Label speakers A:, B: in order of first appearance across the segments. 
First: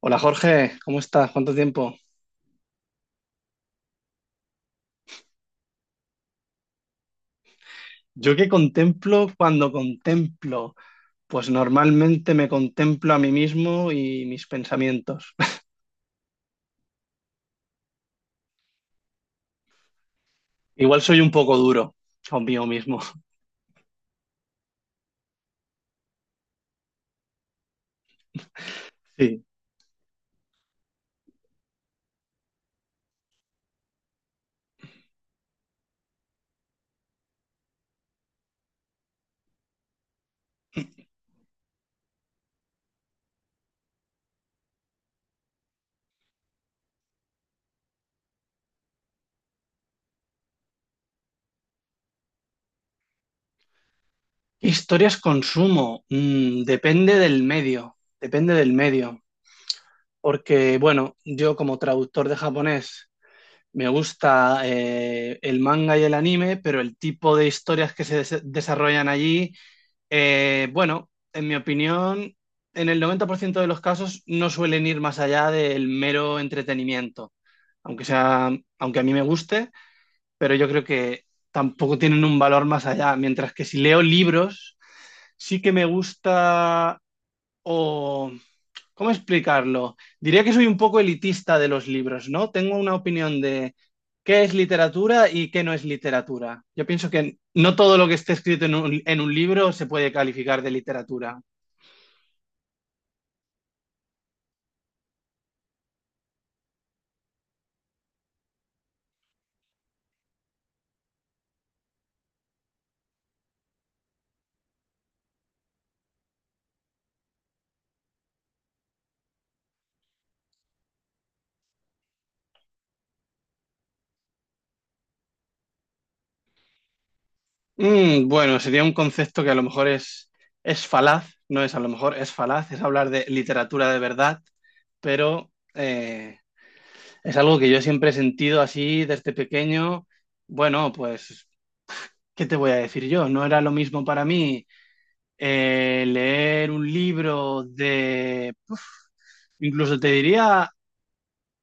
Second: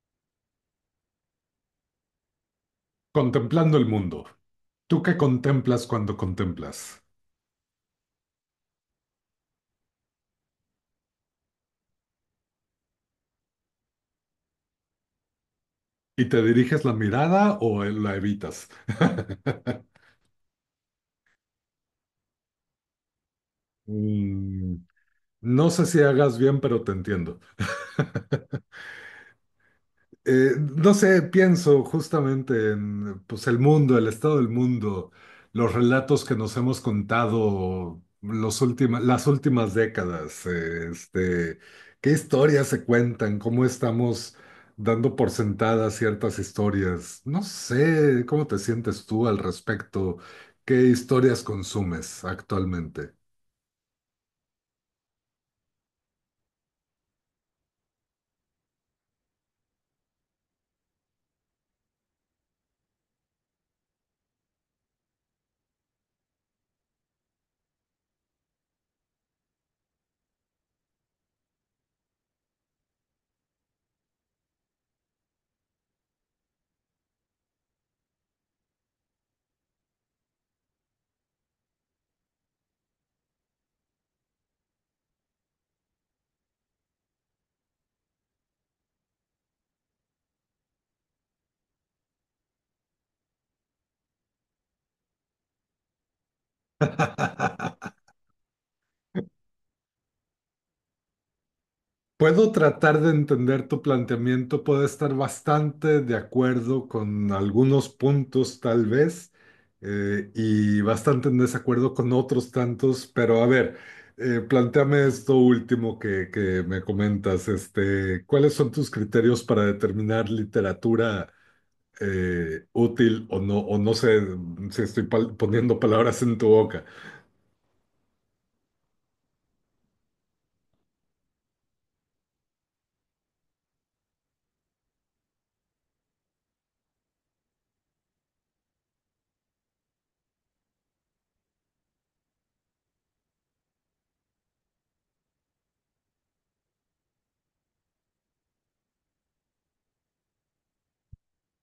A: Hola Jorge, ¿cómo estás? ¿Cuánto tiempo?
B: Contemplando el mundo. ¿Tú qué contemplas cuando contemplas?
A: Yo que contemplo cuando contemplo, pues normalmente me contemplo a mí mismo y mis pensamientos.
B: ¿Y te diriges la mirada o la evitas?
A: Igual soy un poco duro conmigo mismo.
B: Mm, No sé si hagas bien, pero te entiendo.
A: Sí.
B: No sé, pienso justamente en pues, el mundo, el estado del mundo, los relatos que nos hemos contado los las últimas décadas, qué historias se cuentan, cómo estamos dando por sentadas ciertas historias. No sé, ¿cómo te sientes tú al respecto? ¿Qué historias consumes actualmente?
A: ¿Qué historias consumo? Depende del medio, depende del medio. Porque, bueno, yo como traductor de japonés me gusta el manga y el anime, pero el tipo de historias que se desarrollan allí. Bueno, en mi opinión, en el 90% de los casos no suelen ir más allá del mero entretenimiento, aunque sea, aunque a mí me guste, pero yo creo que tampoco tienen un valor más allá, mientras que si leo libros, sí que me gusta. O ¿cómo explicarlo? Diría que soy un poco elitista de los libros, ¿no? Tengo una opinión de qué es literatura y qué no es literatura. Yo pienso que no todo lo que esté escrito en un libro se puede calificar de literatura.
B: Puedo tratar de entender tu planteamiento, puedo estar bastante de acuerdo con algunos puntos tal vez, y bastante en desacuerdo con otros tantos, pero a ver, plantéame esto último que me comentas, ¿cuáles son tus criterios para determinar literatura útil o no? O no sé si estoy poniendo palabras en tu boca.
A: Bueno, sería un concepto que a lo mejor es falaz, no es a lo mejor, es falaz, es hablar de literatura de verdad, pero es algo que yo siempre he sentido así desde pequeño. Bueno, pues, ¿qué te voy a decir yo? No era lo mismo para mí leer un libro de, incluso te diría,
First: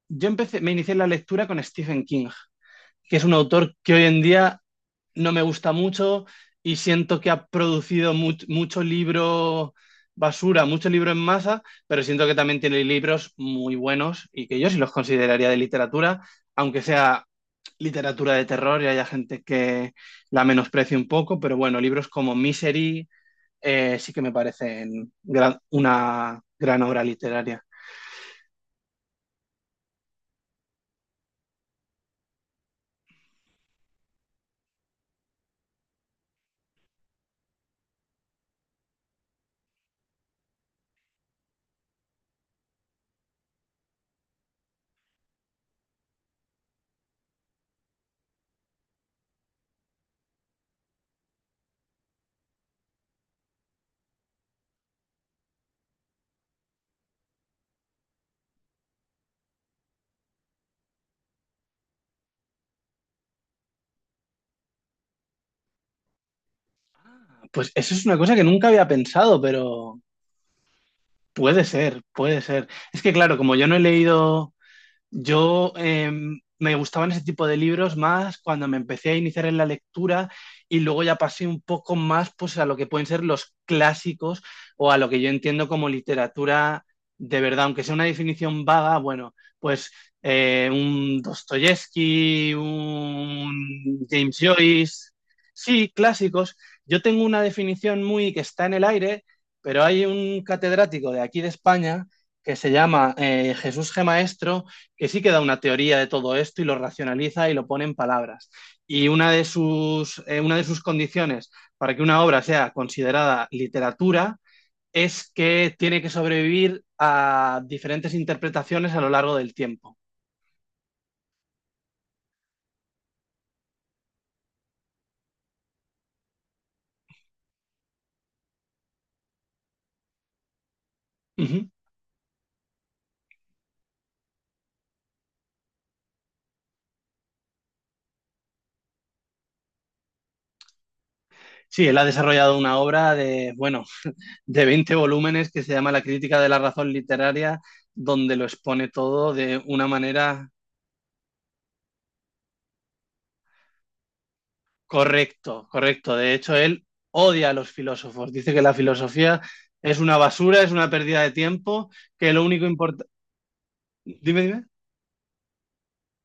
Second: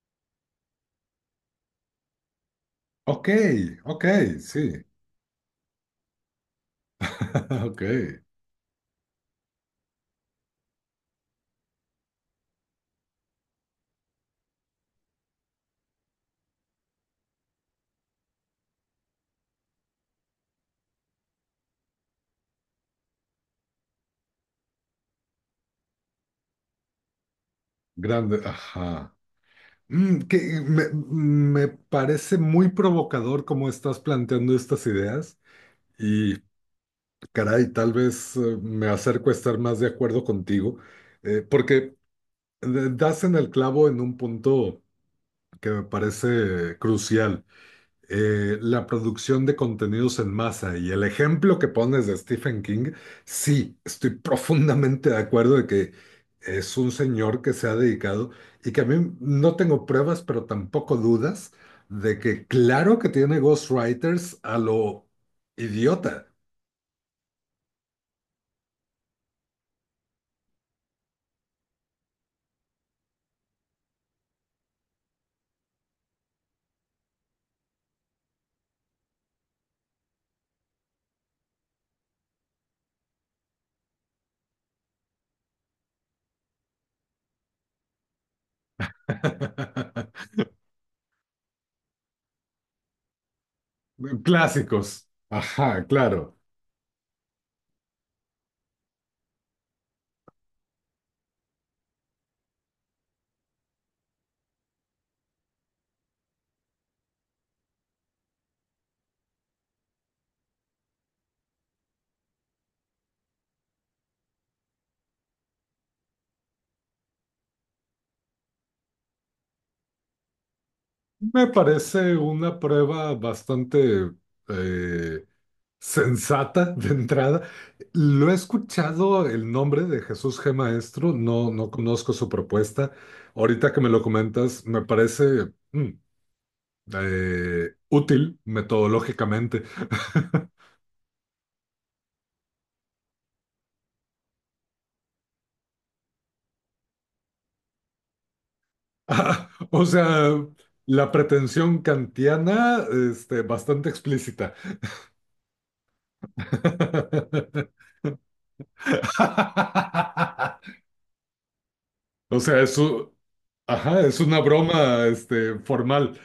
A: me inicié en la lectura con Stephen King, que es
B: Ok,
A: un autor que hoy
B: ok,
A: en día
B: sí,
A: no me gusta mucho y siento que ha
B: ok,
A: producido mucho libro basura, mucho libro en masa, pero siento que también tiene libros muy buenos y que yo sí los consideraría de literatura, aunque sea literatura de terror y haya gente que la menosprecie un poco, pero bueno, libros como Misery sí que me parecen una gran obra literaria.
B: grande, ajá. Que me parece muy provocador cómo estás planteando estas ideas, y caray, tal vez me acerco a estar más de acuerdo contigo, porque das en el clavo en un punto que me parece crucial, la producción de contenidos en masa y el ejemplo que pones de Stephen King. Sí, estoy profundamente de acuerdo de que es un señor que se ha dedicado, y que, a mí no tengo pruebas, pero tampoco dudas de que claro que tiene ghostwriters a lo idiota.
A: Pues eso es una cosa que nunca había pensado, pero puede ser, puede ser. Es que claro, como yo no he leído. Yo me gustaban ese tipo de libros más cuando me empecé a iniciar en la lectura y luego ya pasé un poco más pues, a lo que pueden ser los clásicos o a lo que yo entiendo como literatura de verdad, aunque sea una definición vaga, bueno, pues un Dostoyevsky, un James
B: Clásicos.
A: Joyce,
B: Ajá,
A: sí,
B: claro.
A: clásicos. Yo tengo una definición muy que está en el aire, pero hay un catedrático de aquí de España que se llama Jesús G. Maestro, que sí que da una teoría de todo esto y lo racionaliza y lo pone en palabras. Y una de sus condiciones para que una obra sea considerada literatura es que tiene que sobrevivir a diferentes interpretaciones a lo largo del tiempo.
B: Me parece una prueba bastante, eh, sensata de entrada. Lo he escuchado el nombre de Jesús G. Maestro,
A: Uh
B: no,
A: -huh.
B: no conozco su propuesta. Ahorita que me lo comentas, me parece útil metodológicamente.
A: Sí, él ha desarrollado una obra de, bueno, de 20 volúmenes que se llama La crítica de la razón literaria, donde lo expone todo
B: Ah,
A: de
B: o
A: una
B: sea,
A: manera.
B: la pretensión kantiana, bastante explícita.
A: Correcto, correcto. De hecho, él odia a los filósofos. Dice que la filosofía es una basura, es una pérdida de tiempo, que
B: O
A: lo
B: sea,
A: único importa.
B: ajá, es una
A: Dime, dime.
B: broma, formal.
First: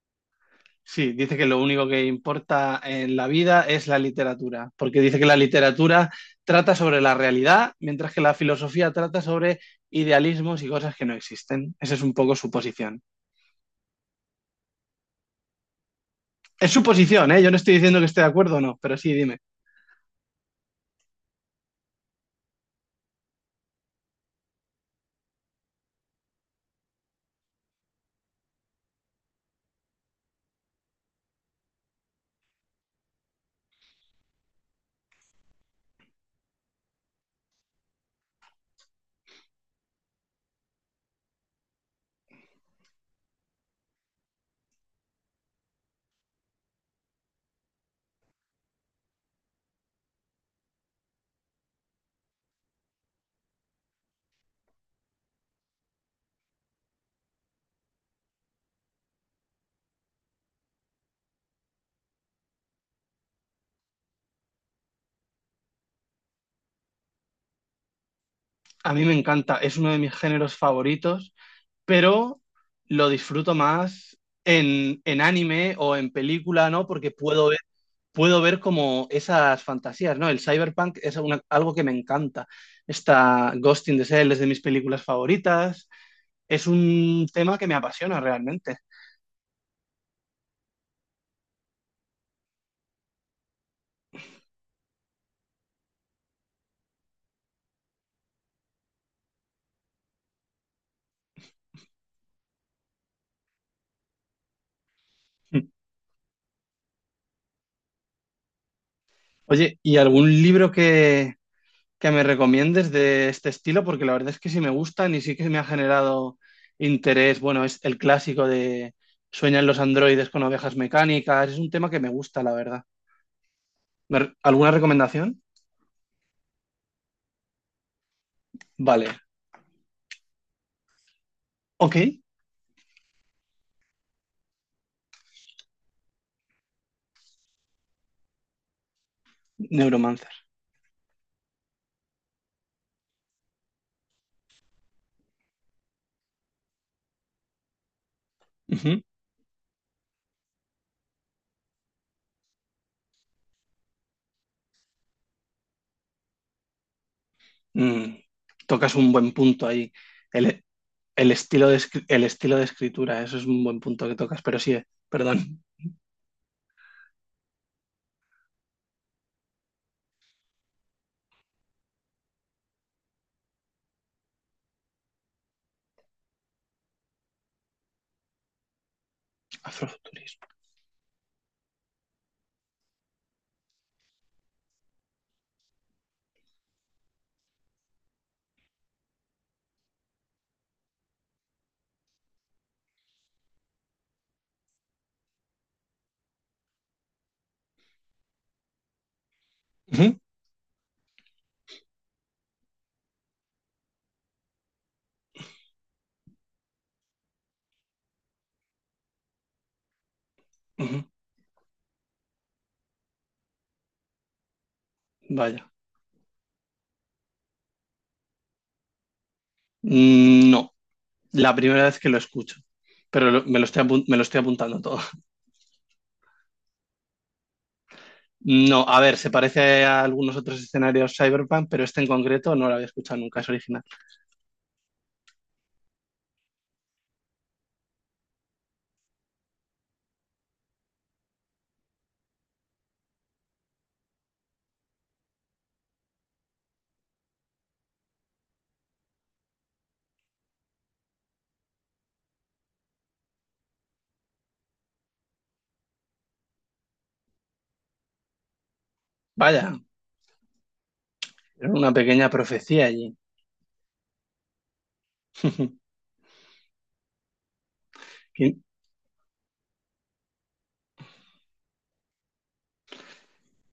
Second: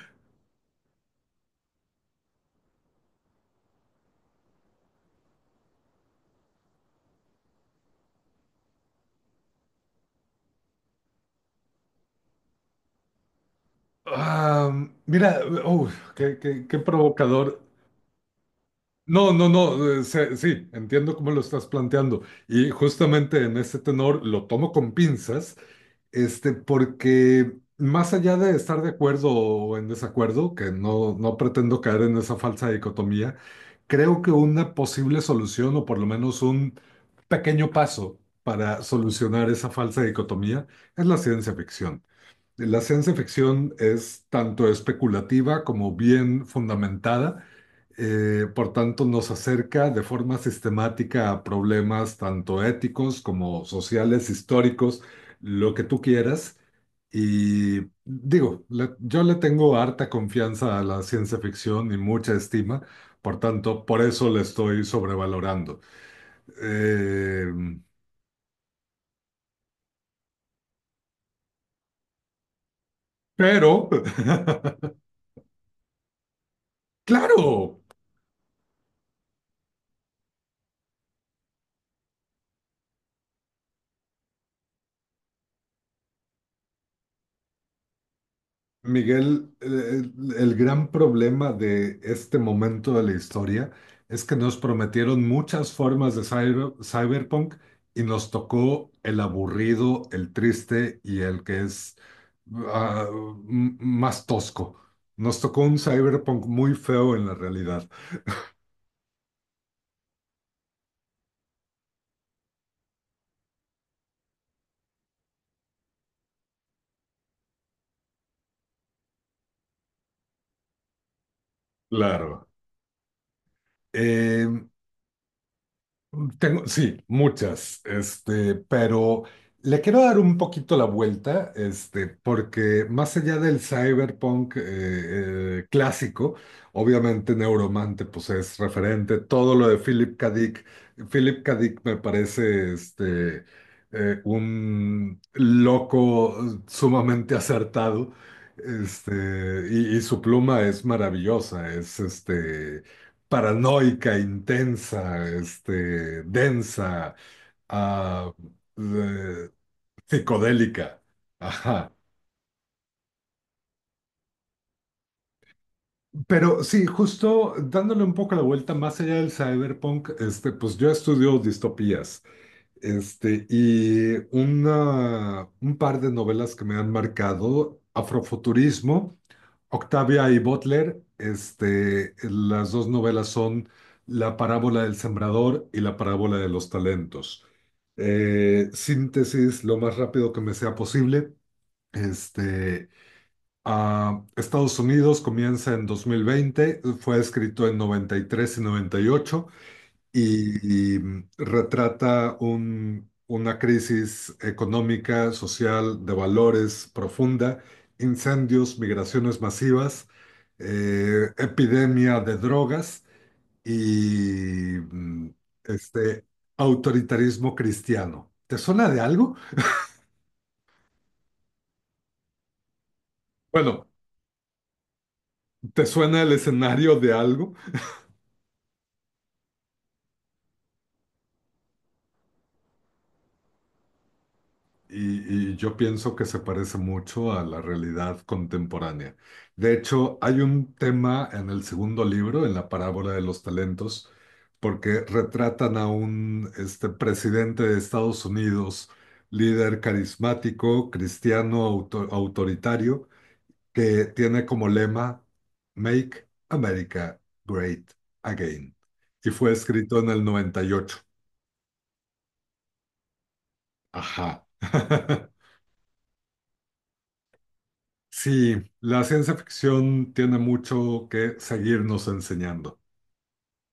A: Sí, dice que lo único que importa en la vida es la literatura, porque dice que la literatura trata sobre la realidad, mientras que la filosofía trata sobre idealismos y cosas que no existen. Esa es un poco su posición.
B: Ah, mira,
A: Es
B: qué
A: su posición, ¿eh? Yo no
B: provocador.
A: estoy diciendo que esté de acuerdo o no, pero sí,
B: No,
A: dime.
B: no, no, sí, entiendo cómo lo estás planteando. Y justamente en ese tenor lo tomo con pinzas, porque más allá de estar de acuerdo o en desacuerdo, que no, no pretendo caer en esa falsa dicotomía, creo que una posible solución, o por lo menos un pequeño paso para solucionar esa falsa dicotomía, es la ciencia ficción. La ciencia ficción es tanto especulativa como bien fundamentada, por tanto nos acerca de forma sistemática a problemas tanto éticos como sociales, históricos, lo que tú quieras. Y digo, yo le tengo harta confianza a la ciencia ficción y mucha estima, por tanto, por eso la estoy sobrevalorando. Eh,
A: A mí me encanta, es uno de mis géneros favoritos, pero lo disfruto
B: pero,
A: más en, anime o en película, ¿no? Porque
B: claro.
A: puedo ver como esas fantasías, ¿no? El cyberpunk es algo que me encanta. Está Ghost in the Shell es de mis películas favoritas. Es un tema que me apasiona realmente.
B: Miguel, el gran problema de este momento de la historia es que nos prometieron muchas formas de cyberpunk, y nos tocó el aburrido, el triste y el que es ah, más tosco. Nos tocó un cyberpunk muy feo en la realidad.
A: Oye, ¿y algún libro que me recomiendes de este estilo? Porque la verdad es que sí me gustan y sí que me ha generado interés. Bueno, es el clásico de Sueñan los androides con ovejas mecánicas, es un tema que me gusta,
B: Claro.
A: la verdad. ¿Alguna recomendación?
B: Tengo, sí, muchas,
A: Vale,
B: pero le quiero dar un poquito la vuelta,
A: ok,
B: porque más allá del cyberpunk clásico, obviamente Neuromante pues es referente, todo lo de Philip K.
A: Neuromancer.
B: Dick. Philip K. Dick me parece un loco, sumamente acertado,
A: Ujú.
B: y su pluma es maravillosa, es paranoica, intensa, densa,
A: Mm,
B: ah,
A: Tocas un buen
B: eh,
A: punto ahí. El,
B: psicodélica.
A: el
B: Ajá.
A: el estilo de escritura, eso es un buen punto que tocas, pero sí, perdón.
B: Pero sí, justo dándole un poco la vuelta más allá del cyberpunk, pues yo estudio distopías. Y un par de novelas que me han marcado, Afrofuturismo, Octavia y
A: Afrofuturismo.
B: Butler, las dos novelas son La parábola del sembrador y La parábola de los talentos. Síntesis lo más rápido que me sea posible. Este, Estados Unidos comienza en 2020, fue escrito en 93 y 98,
A: Ujú,
B: 98, y retrata una crisis económica, social, de valores profunda, incendios, migraciones masivas,
A: ujú.
B: epidemia de drogas y
A: Vaya.
B: este autoritarismo cristiano. ¿Te suena de algo?
A: Mm. No, la primera vez que lo escucho, pero
B: Bueno,
A: me lo estoy apuntando todo.
B: ¿te suena el escenario de algo?
A: No, a ver, se parece a algunos otros escenarios cyberpunk, pero este en concreto no lo había escuchado nunca, es original.
B: Y yo pienso que se parece mucho a la realidad contemporánea. De hecho, hay un tema en el segundo libro, en La parábola de los talentos, porque retratan a un, presidente de Estados Unidos, líder carismático, cristiano, autoritario, que tiene como lema Make America Great Again. Y fue
A: Vaya,
B: escrito en el 98.
A: era una pequeña profecía allí.
B: Ajá. Sí,
A: Qué,
B: la ciencia ficción tiene mucho que seguirnos enseñando.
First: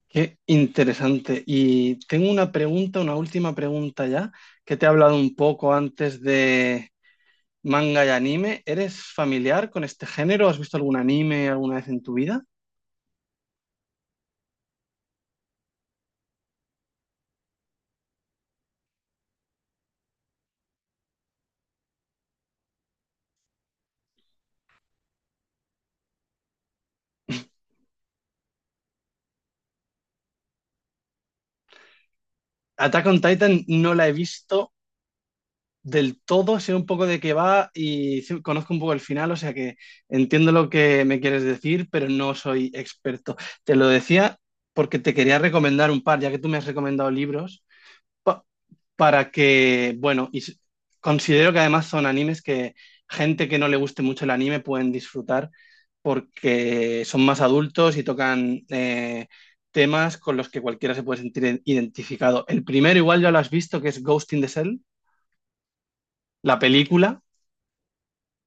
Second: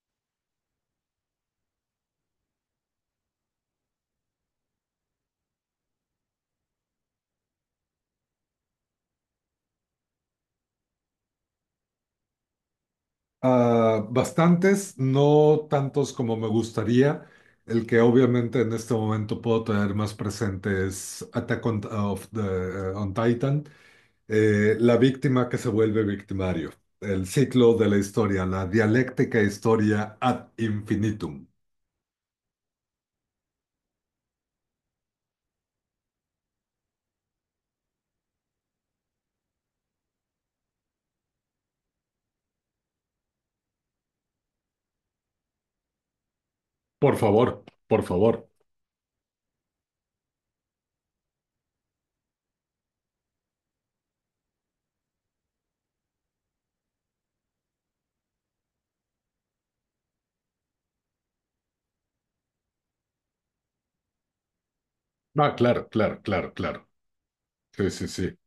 A: qué interesante. Y tengo una última pregunta ya, que te he hablado un poco antes de manga y anime. ¿Eres familiar con este género? ¿Has visto algún anime alguna vez en tu vida?
B: Ah, bastantes, no tantos como me gustaría. El que obviamente en este momento puedo tener más presente es Attack on Titan. La víctima que se vuelve victimario. El ciclo de la historia, la dialéctica historia ad infinitum.
A: Attack on Titan no la he visto del todo, sé un poco de qué va y sí, conozco un poco el final, o sea que entiendo lo que me quieres decir, pero no soy experto. Te lo decía porque te quería recomendar un par, ya que tú me has recomendado
B: Por
A: libros,
B: favor, por favor.
A: pa- para que, bueno, considero que además son animes que gente que no le guste mucho el anime pueden disfrutar, porque son más adultos y tocan temas con los que cualquiera se puede sentir identificado. El primero, igual ya lo has visto, que es Ghost in the Shell,
B: Ah, claro, claro, claro,
A: la
B: claro.
A: película.
B: Sí, sí, sí.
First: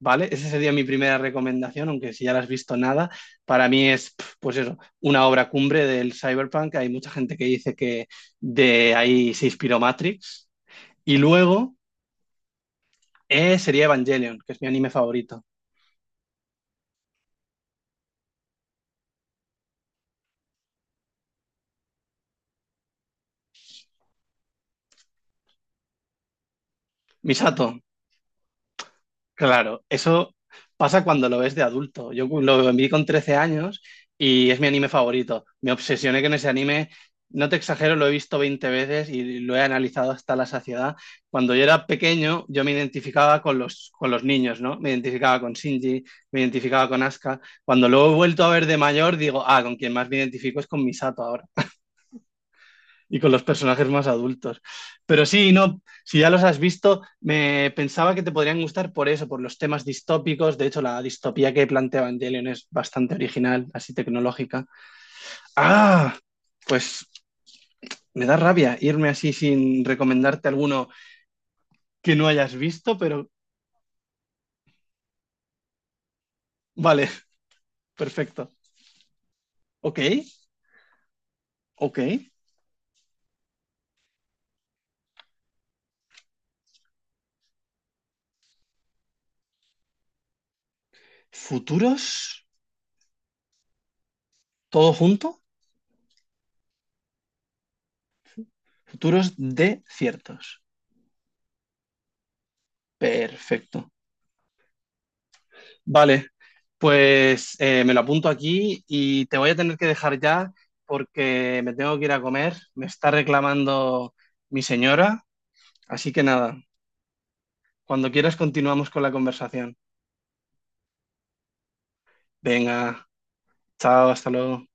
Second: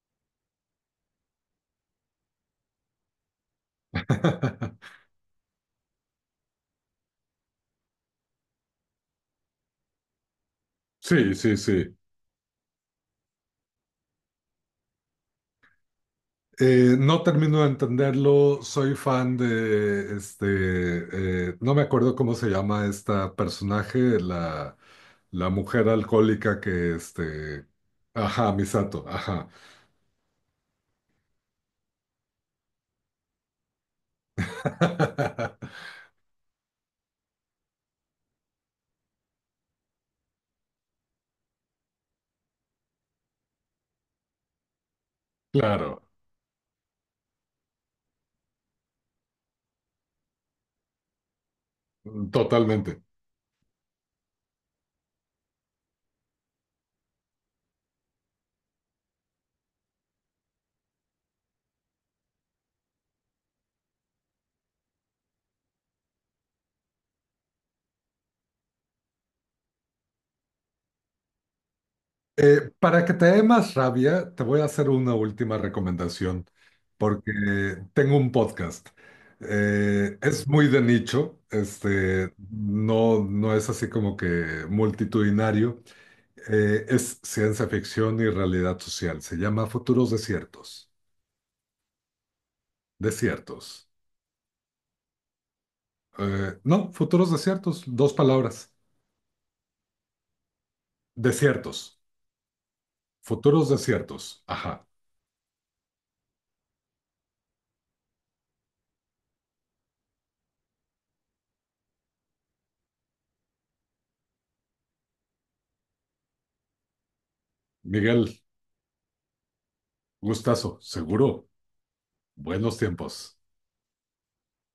A: ¿Vale? Esa sería mi primera recomendación, aunque si ya la has visto, nada, para mí es, pues eso, una obra cumbre del cyberpunk. Hay mucha gente que dice que de ahí se inspiró Matrix. Y
B: Sí, sí,
A: luego
B: sí.
A: sería Evangelion, que es mi anime favorito.
B: No termino de entenderlo, soy fan de no me acuerdo cómo se llama esta personaje, la mujer alcohólica que
A: Misato.
B: ajá, Misato. Ajá.
A: Claro, eso pasa cuando lo ves de adulto. Yo lo vi con 13 años y es mi anime favorito. Me obsesioné con ese anime. No te exagero, lo he visto 20 veces y lo he analizado hasta la saciedad. Cuando yo era pequeño, yo me identificaba con los niños, ¿no? Me identificaba con
B: Claro,
A: Shinji, me identificaba con Asuka. Cuando lo he vuelto a ver de mayor, digo, ah, con quien más me identifico es con Misato ahora
B: totalmente.
A: y con los personajes más adultos. Pero sí, no, si ya los has visto, me pensaba que te podrían gustar por eso, por los temas distópicos. De hecho, la distopía que plantea Evangelion es bastante original, así tecnológica. Ah, pues me da rabia irme así sin recomendarte alguno que no hayas visto,
B: Para que te
A: pero
B: dé más rabia, te voy a hacer una última recomendación,
A: vale,
B: porque tengo un
A: perfecto.
B: podcast.
A: Ok,
B: Es muy de nicho,
A: ok.
B: no, no es así como que multitudinario. Es ciencia ficción y realidad social. Se llama Futuros Desiertos.
A: Futuros,
B: Desiertos.
A: todo junto,
B: No, Futuros Desiertos, dos palabras.
A: futuros de ciertos.
B: Desiertos. Futuros
A: Perfecto.
B: Desiertos. Ajá.
A: Vale, pues me lo apunto aquí y te voy a tener que dejar ya, porque me tengo que ir a comer. Me está reclamando mi señora. Así que nada, cuando
B: Miguel,
A: quieras continuamos con la conversación.
B: gustazo, seguro. Buenos
A: Venga,
B: tiempos.
A: chao, hasta luego.